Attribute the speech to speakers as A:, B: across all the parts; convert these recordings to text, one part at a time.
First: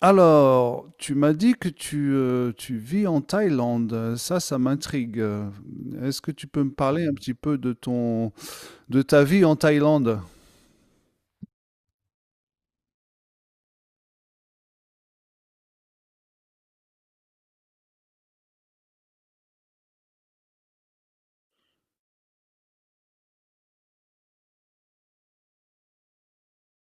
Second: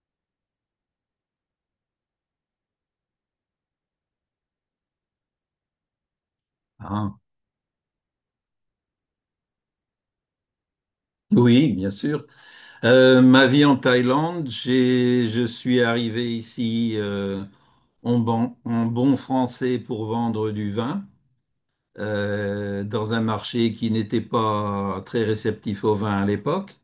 A: Alors, tu m'as dit que tu vis en Thaïlande. Ça m'intrigue. Est-ce que tu peux me parler un
B: Ah,
A: petit peu de ton, de ta vie en Thaïlande?
B: oui, bien sûr. Ma vie en Thaïlande, je suis arrivé ici en bon français pour vendre du vin dans un marché qui n'était pas très réceptif au vin à l'époque.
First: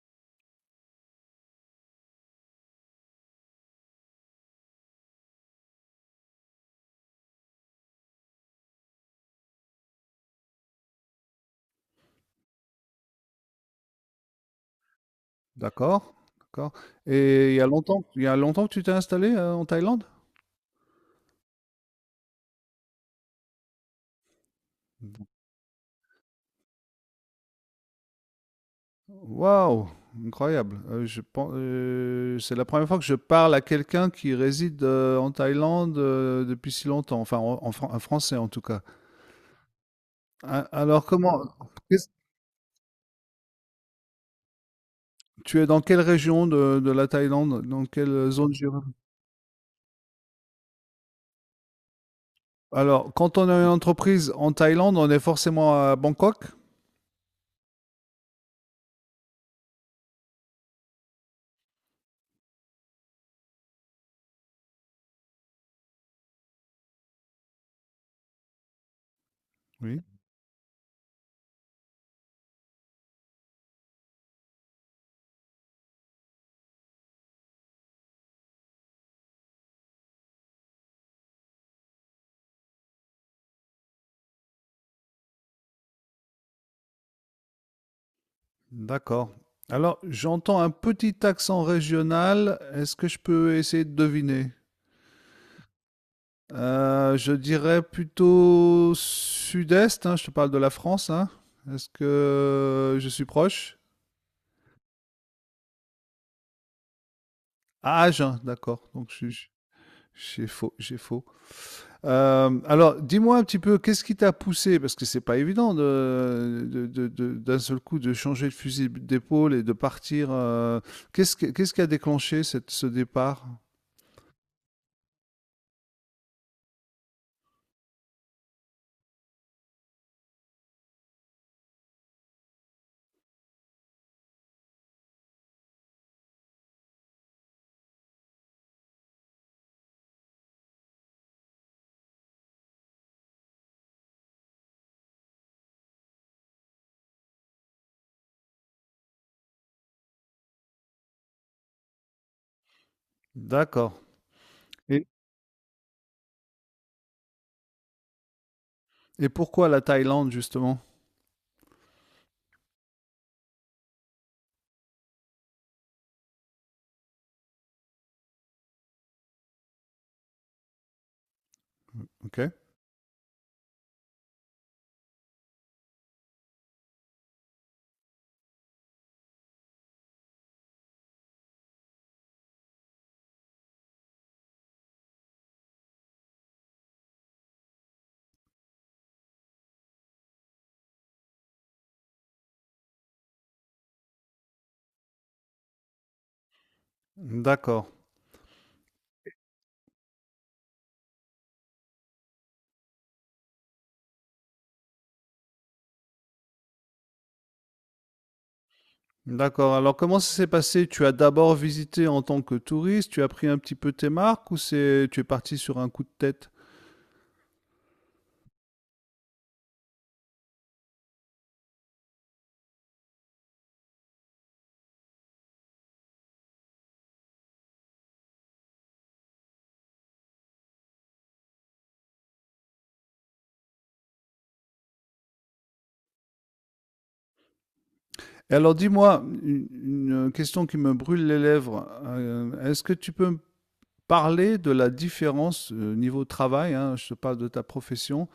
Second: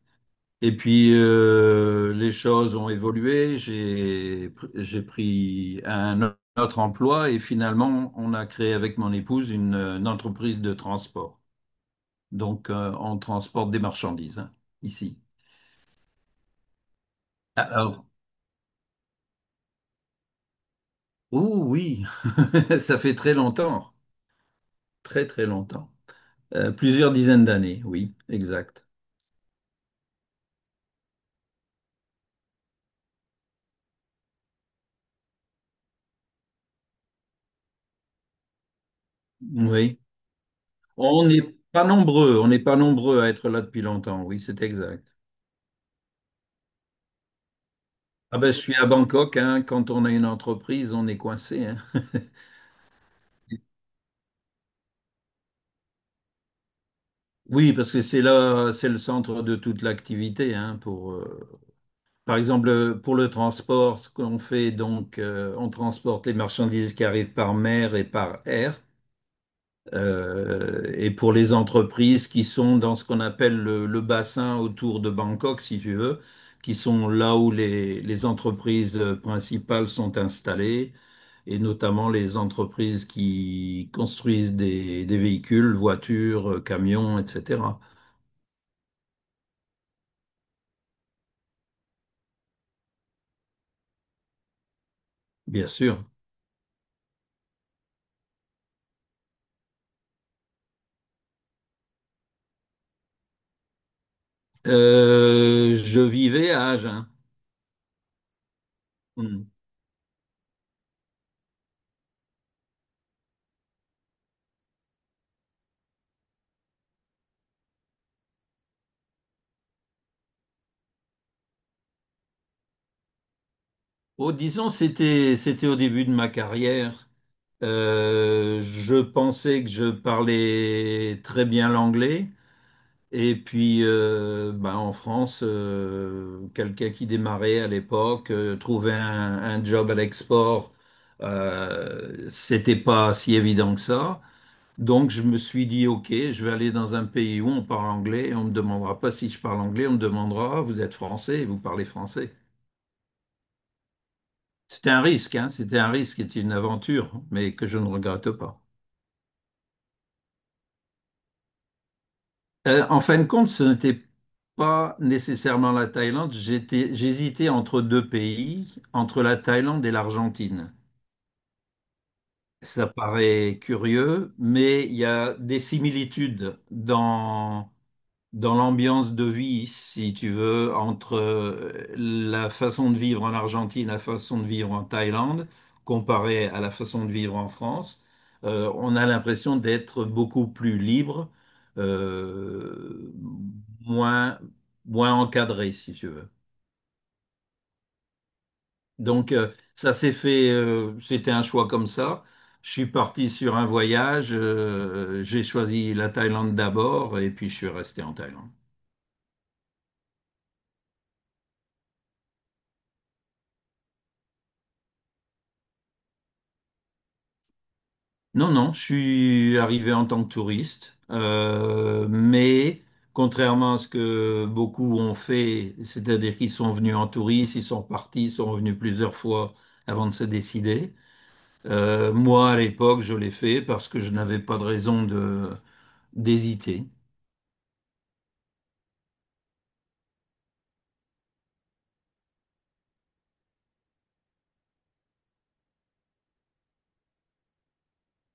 B: Et puis les choses ont évolué. J'ai pris un autre emploi et finalement on a créé avec mon épouse une entreprise de transport. Donc on transporte des marchandises, hein, ici.
A: D'accord, d'accord. Et il y a longtemps,
B: Alors,
A: il y a longtemps que tu t'es installé en Thaïlande?
B: oh oui, ça fait très longtemps, très très longtemps. Plusieurs dizaines d'années, oui, exact.
A: Waouh, incroyable. C'est la première fois que je parle à quelqu'un qui réside en Thaïlande depuis si longtemps. Enfin, un Français en tout cas.
B: Oui,
A: Alors
B: on
A: comment,
B: n'est pas nombreux, on n'est pas nombreux à être là depuis longtemps, oui, c'est exact.
A: tu es dans quelle région de la Thaïlande? Dans quelle
B: Ah ben,
A: zone
B: je suis à
A: géographique?
B: Bangkok, hein, quand on a une entreprise, on est coincé, hein.
A: Alors, quand on a une entreprise en Thaïlande, on est forcément à Bangkok?
B: Oui, parce que c'est là, c'est le centre de toute l'activité, hein, pour, par exemple, pour le transport, ce qu'on fait, donc, on transporte les marchandises qui arrivent par mer et par air.
A: Oui.
B: Et pour les entreprises qui sont dans ce qu'on appelle le bassin autour de Bangkok, si tu veux, qui sont là où les entreprises principales sont installées, et notamment les entreprises qui construisent des véhicules, voitures, camions, etc.
A: D'accord. Alors, j'entends un petit accent régional. Est-ce que je peux essayer de deviner?
B: Bien sûr.
A: Je dirais plutôt sud-est, hein, je te parle de la France, hein. Est-ce que je suis proche?
B: Je vivais à Agen.
A: Ah, Agen, d'accord. Donc,
B: Hmm.
A: j'ai faux, j'ai faux. Alors, dis-moi un petit peu, qu'est-ce qui t'a poussé, parce que c'est pas évident d'un seul coup de changer de fusil d'épaule et de partir. Qu'est-ce qui a déclenché ce départ?
B: Oh, disons, c'était au début de ma carrière. Je pensais que je parlais très bien l'anglais. Et puis, ben, en France, quelqu'un qui démarrait à l'époque, un job à l'export, c'était pas si évident que ça. Donc, je me suis dit, OK, je vais aller dans un pays où on parle anglais et on me demandera pas si je parle anglais, on me demandera, vous êtes français, vous parlez français.
A: D'accord.
B: C'était un
A: Et,
B: risque, hein. C'était un risque et une aventure, mais que je ne regrette pas.
A: et pourquoi la Thaïlande, justement?
B: En fin de compte, ce n'était pas nécessairement la Thaïlande. J'hésitais entre deux pays, entre la Thaïlande et l'Argentine.
A: Ok.
B: Ça paraît curieux, mais il y a des similitudes dans l'ambiance de vie, si tu veux, entre la façon de vivre en Argentine, la façon de vivre en Thaïlande, comparée à la façon de vivre en France, on a l'impression d'être beaucoup plus libre, euh, moins, moins encadré, si tu veux.
A: D'accord.
B: Donc, ça s'est fait, c'était un choix comme ça. Je suis parti sur un voyage, j'ai choisi la Thaïlande d'abord et puis je suis resté en Thaïlande.
A: D'accord. Alors, comment ça s'est passé? Tu as d'abord visité en tant que touriste, tu as pris un petit peu tes marques ou, tu es parti sur un coup de tête?
B: Non, non, je suis arrivé en tant que touriste, mais contrairement à ce que beaucoup ont fait, c'est-à-dire qu'ils sont venus en touriste, ils sont partis, ils sont revenus plusieurs fois avant de se décider. Moi, à l'époque, je l'ai fait parce que je n'avais pas de raison de d'hésiter.
A: Et alors, dis-moi, une question qui me brûle les lèvres. Est-ce que tu peux parler de la différence niveau travail, hein, je te parle de ta profession,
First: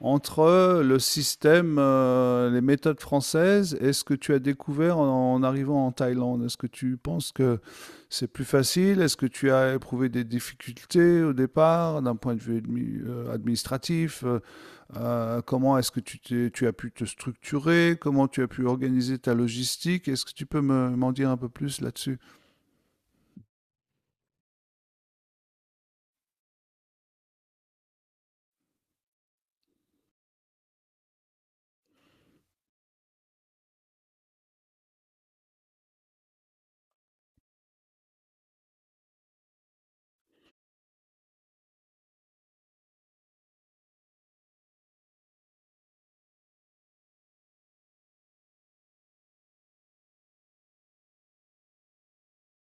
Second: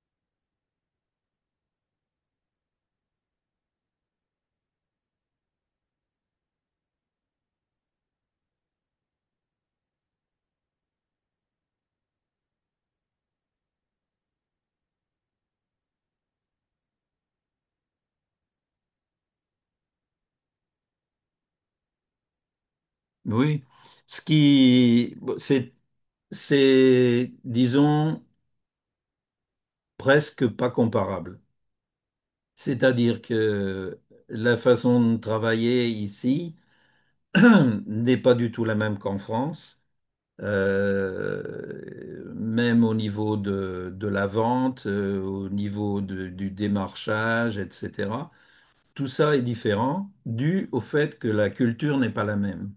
A: entre le système, les méthodes françaises et ce que tu as découvert en arrivant en Thaïlande. Est-ce que tu penses que c'est plus facile? Est-ce que tu as éprouvé des difficultés au départ d'un point de vue administratif? Comment est-ce que tu as pu te structurer? Comment tu as pu organiser ta logistique? Est-ce que tu peux m'en dire un peu plus là-dessus?
B: Oui, ce qui, bon, c'est, disons, presque pas comparable. C'est-à-dire que la façon de travailler ici n'est pas du tout la même qu'en France. Même au niveau de la vente, au niveau de- du démarchage, etc. Tout ça est différent dû au fait que la culture n'est pas la même.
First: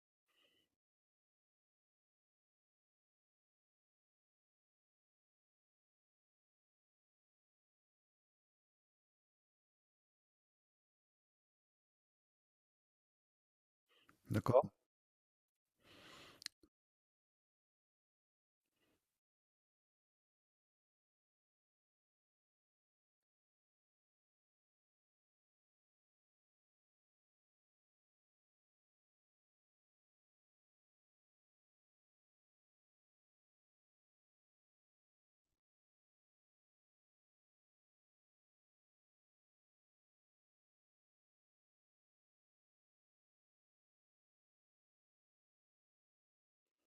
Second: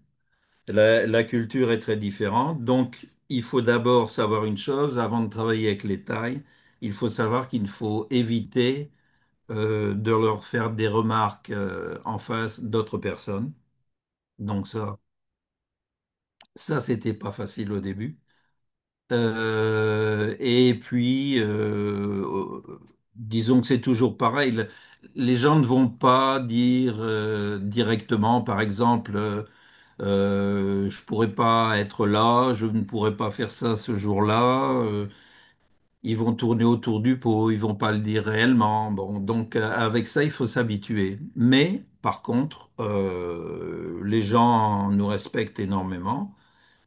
B: La culture est très différente, donc il faut d'abord savoir une chose, avant de travailler avec les tailles, il faut savoir qu'il faut éviter de leur faire des remarques en face d'autres personnes. Donc
A: D'accord.
B: ça, Ça, c'était pas facile au début. Et puis, disons que c'est toujours pareil. Les gens ne vont pas dire directement, par exemple, je pourrais pas être là, je ne pourrais pas faire ça ce jour-là. Ils vont tourner autour du pot, ils vont pas le dire réellement. Bon, donc avec ça, il faut s'habituer. Mais par contre, les gens nous respectent énormément.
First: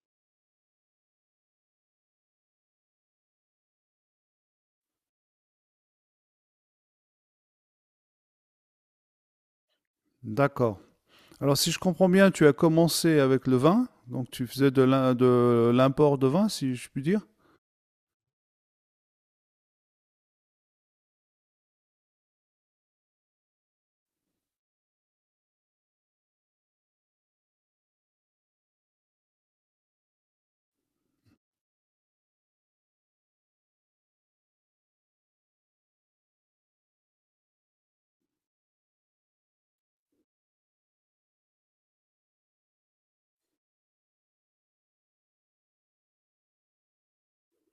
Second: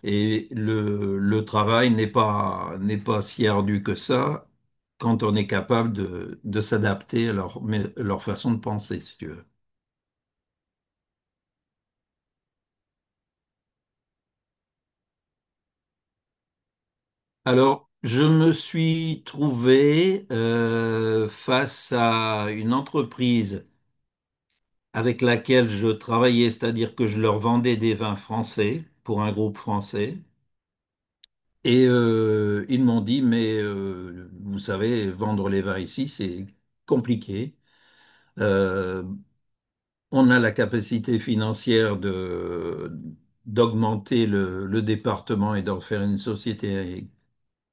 B: Et le travail n'est pas si ardu que ça quand on est capable de s'adapter à leur façon de penser, si tu veux.
A: D'accord. Alors, si je comprends bien, tu as commencé avec le vin, donc tu faisais de l'import de vin, si je puis dire.
B: Alors, je me suis trouvé face à une entreprise avec laquelle je travaillais, c'est-à-dire que je leur vendais des vins français pour un groupe français. Et ils m'ont dit, mais vous savez, vendre les vins ici, c'est compliqué. Euh, on a la capacité financière de d'augmenter le département et d'en faire une société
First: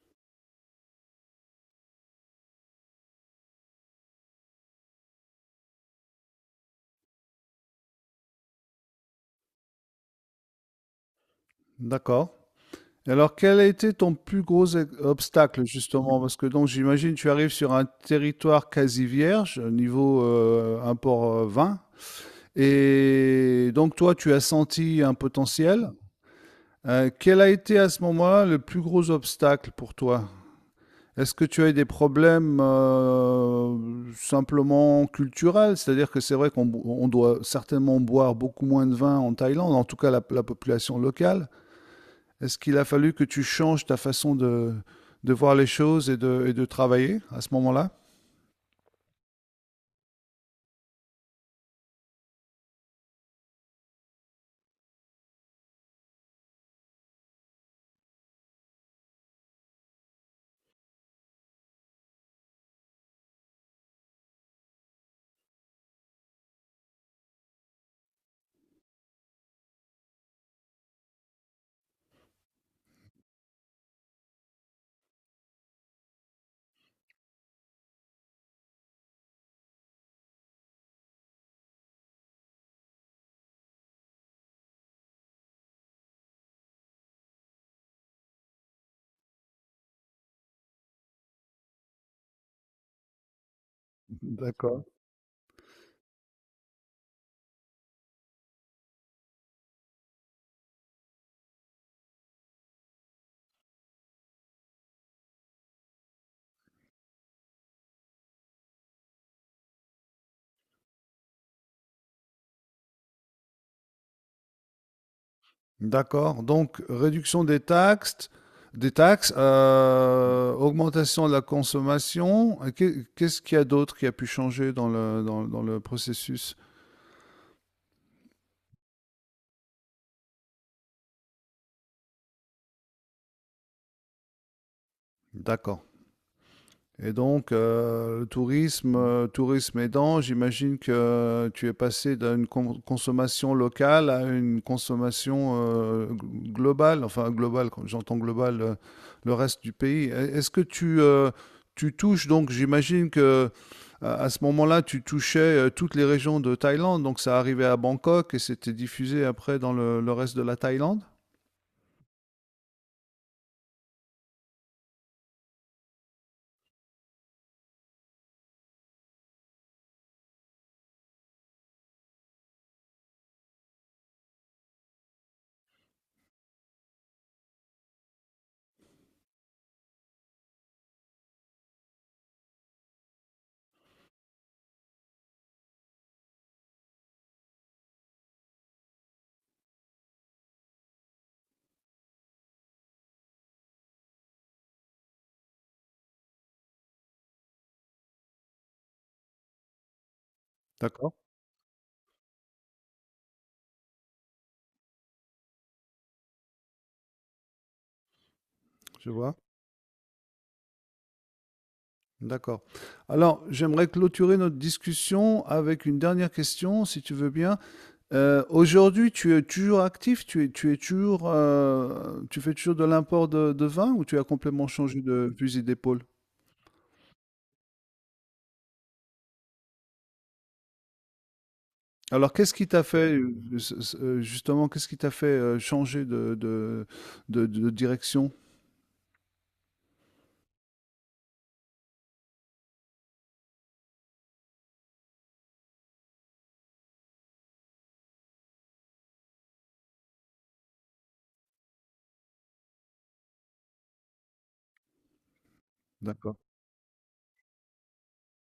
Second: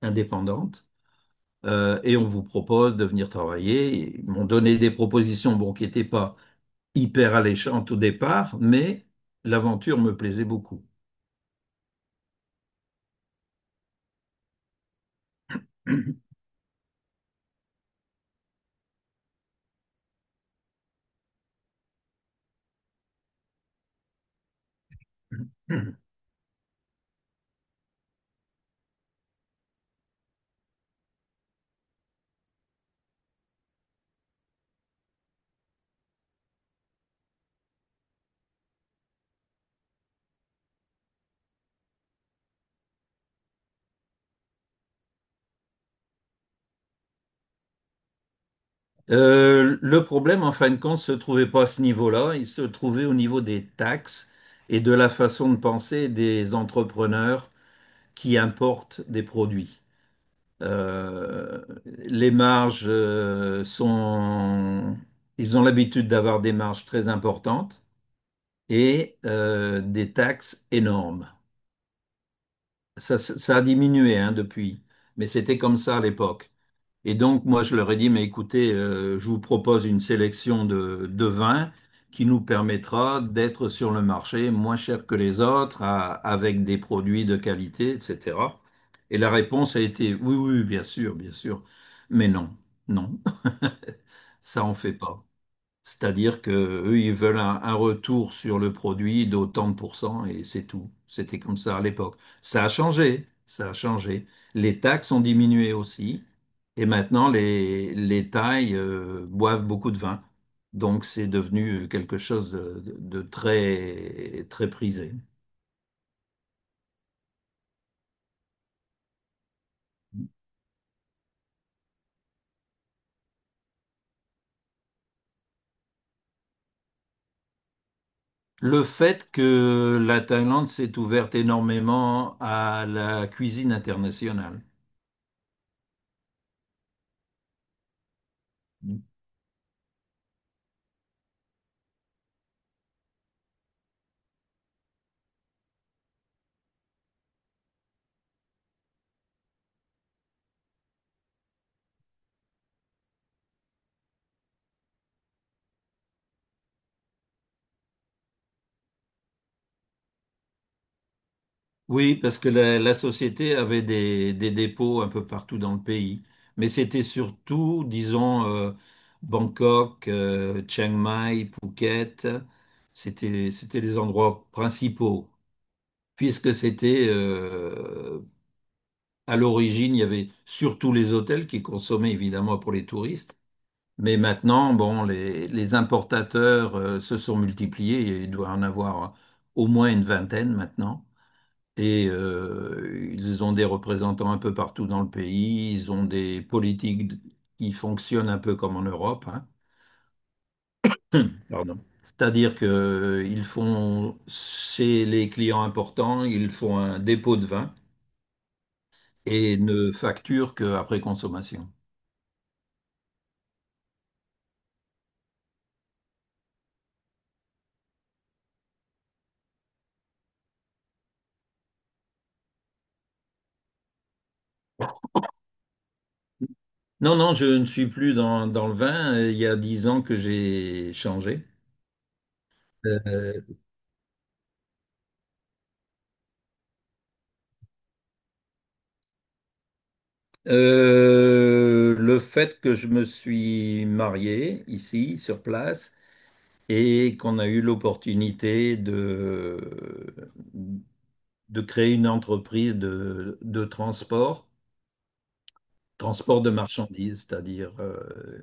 B: indépendante. Et on vous propose de venir travailler. Ils m'ont donné des propositions bon, qui n'étaient pas hyper alléchantes au départ, mais l'aventure me plaisait beaucoup.
A: D'accord. Et alors, quel a été ton plus gros obstacle, justement? Parce que donc, j'imagine, tu arrives sur un territoire quasi vierge niveau import vin, et donc toi, tu as senti un potentiel. Quel a été à ce moment-là le plus gros obstacle pour toi? Est-ce que tu as eu des problèmes simplement culturels? C'est-à-dire que c'est vrai qu'on bo- on doit certainement boire beaucoup moins de vin en Thaïlande, en tout cas la population locale. Est-ce qu'il a fallu que tu changes ta façon de voir les choses et et de travailler à ce moment-là?
B: Le problème, en fin de compte, ne se trouvait pas à ce niveau-là, il se trouvait au niveau des taxes et de la façon de penser des entrepreneurs qui importent des produits. Les marges ils ont l'habitude d'avoir des marges très importantes et des taxes énormes. Ça a diminué, hein, depuis, mais c'était comme ça à l'époque. Et donc, moi, je leur ai dit, mais écoutez, je vous propose une sélection de vins qui nous permettra d'être sur le marché moins cher que les autres, à- avec des produits de qualité, etc. Et la réponse a été, oui, oui, bien sûr, mais non, non, ça on
A: D'accord.
B: fait pas. C'est-à-dire que eux, ils veulent un retour sur le produit d'autant de pourcents et c'est tout. C'était comme ça à l'époque. Ça a changé, ça a changé. Les taxes ont diminué aussi et maintenant les Thaïs boivent beaucoup de vin. Donc c'est devenu quelque chose de très, très prisé.
A: D'accord. Donc, réduction des taxes, augmentation de la consommation. Et qu'est-ce qu'il y a d'autre qui a pu changer dans le, dans le processus?
B: Le fait que la Thaïlande s'est ouverte énormément à la cuisine internationale.
A: D'accord. Et donc, le tourisme, tourisme aidant, j'imagine que tu es passé d'une consommation locale à une consommation globale, enfin globale, quand j'entends globale, le reste du pays. Est-ce que tu, tu touches, donc j'imagine que à ce moment-là, tu touchais toutes les régions de Thaïlande, donc ça arrivait à Bangkok et c'était diffusé après dans le reste de la Thaïlande?
B: Oui, parce que la société avait des dépôts un peu partout dans le pays. Mais c'était surtout, disons, Bangkok, Chiang Mai, Phuket. C'était les endroits principaux. Puisque c'était, à l'origine, il y avait surtout les hôtels qui consommaient évidemment pour les touristes. Mais maintenant, bon, les importateurs, se sont multipliés. Il doit en avoir au moins une vingtaine maintenant. Et ils ont des représentants un peu partout dans le pays, ils ont des politiques qui fonctionnent un peu comme en Europe, hein.
A: D'accord,
B: Pardon. C'est-à-dire qu'ils font, chez les clients importants, ils font un dépôt de vin
A: je vois.
B: et ne facturent qu'après consommation.
A: D'accord. Alors, j'aimerais clôturer notre discussion avec une dernière question, si tu veux bien. Aujourd'hui, tu es toujours actif, tu es toujours, tu fais toujours de l'import de vin ou tu as complètement changé de fusil d'épaule?
B: Non, non, je ne suis plus dans le vin. Il y a 10 ans que j'ai changé.
A: Alors, qu'est-ce qui t'a fait,
B: Euh,
A: justement, qu'est-ce qui t'a fait changer de direction?
B: le fait que je me suis marié ici, sur place, et qu'on a eu l'opportunité de créer une entreprise de transport,
A: D'accord.
B: transport de marchandises, c'est-à-dire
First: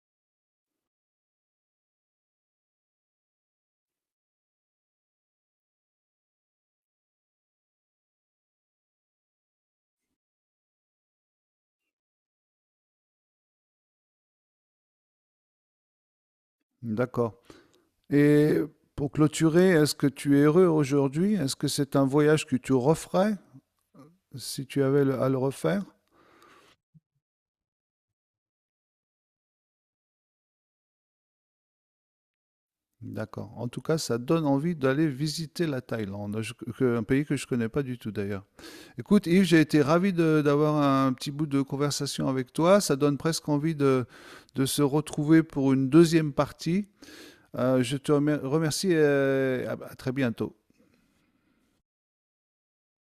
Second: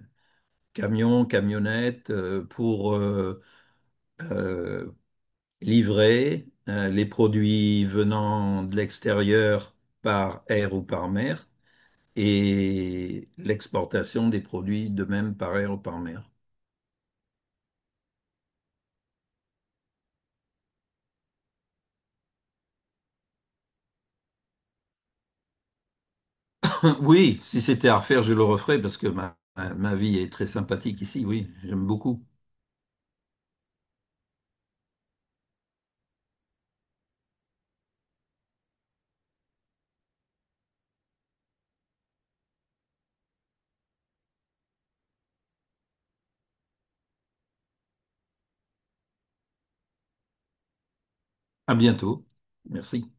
B: camions, camionnettes pour euh, livrer les produits venant de l'extérieur par air ou par mer et l'exportation des produits de même par air ou par mer.
A: D'accord. Et pour clôturer, est-ce que tu es heureux aujourd'hui? Est-ce que c'est un voyage que tu referais si tu avais à le refaire?
B: Oui, si c'était à refaire, je le referais parce que ma vie est très sympathique ici. Oui, j'aime beaucoup.
A: D'accord. En tout cas, ça donne envie d'aller visiter la Thaïlande, un pays que je connais pas du tout d'ailleurs. Écoute, Yves, j'ai été ravi d'avoir un petit bout de conversation avec toi. Ça donne presque envie de se retrouver pour une deuxième partie. Je te remercie et à très bientôt.
B: À bientôt. Merci.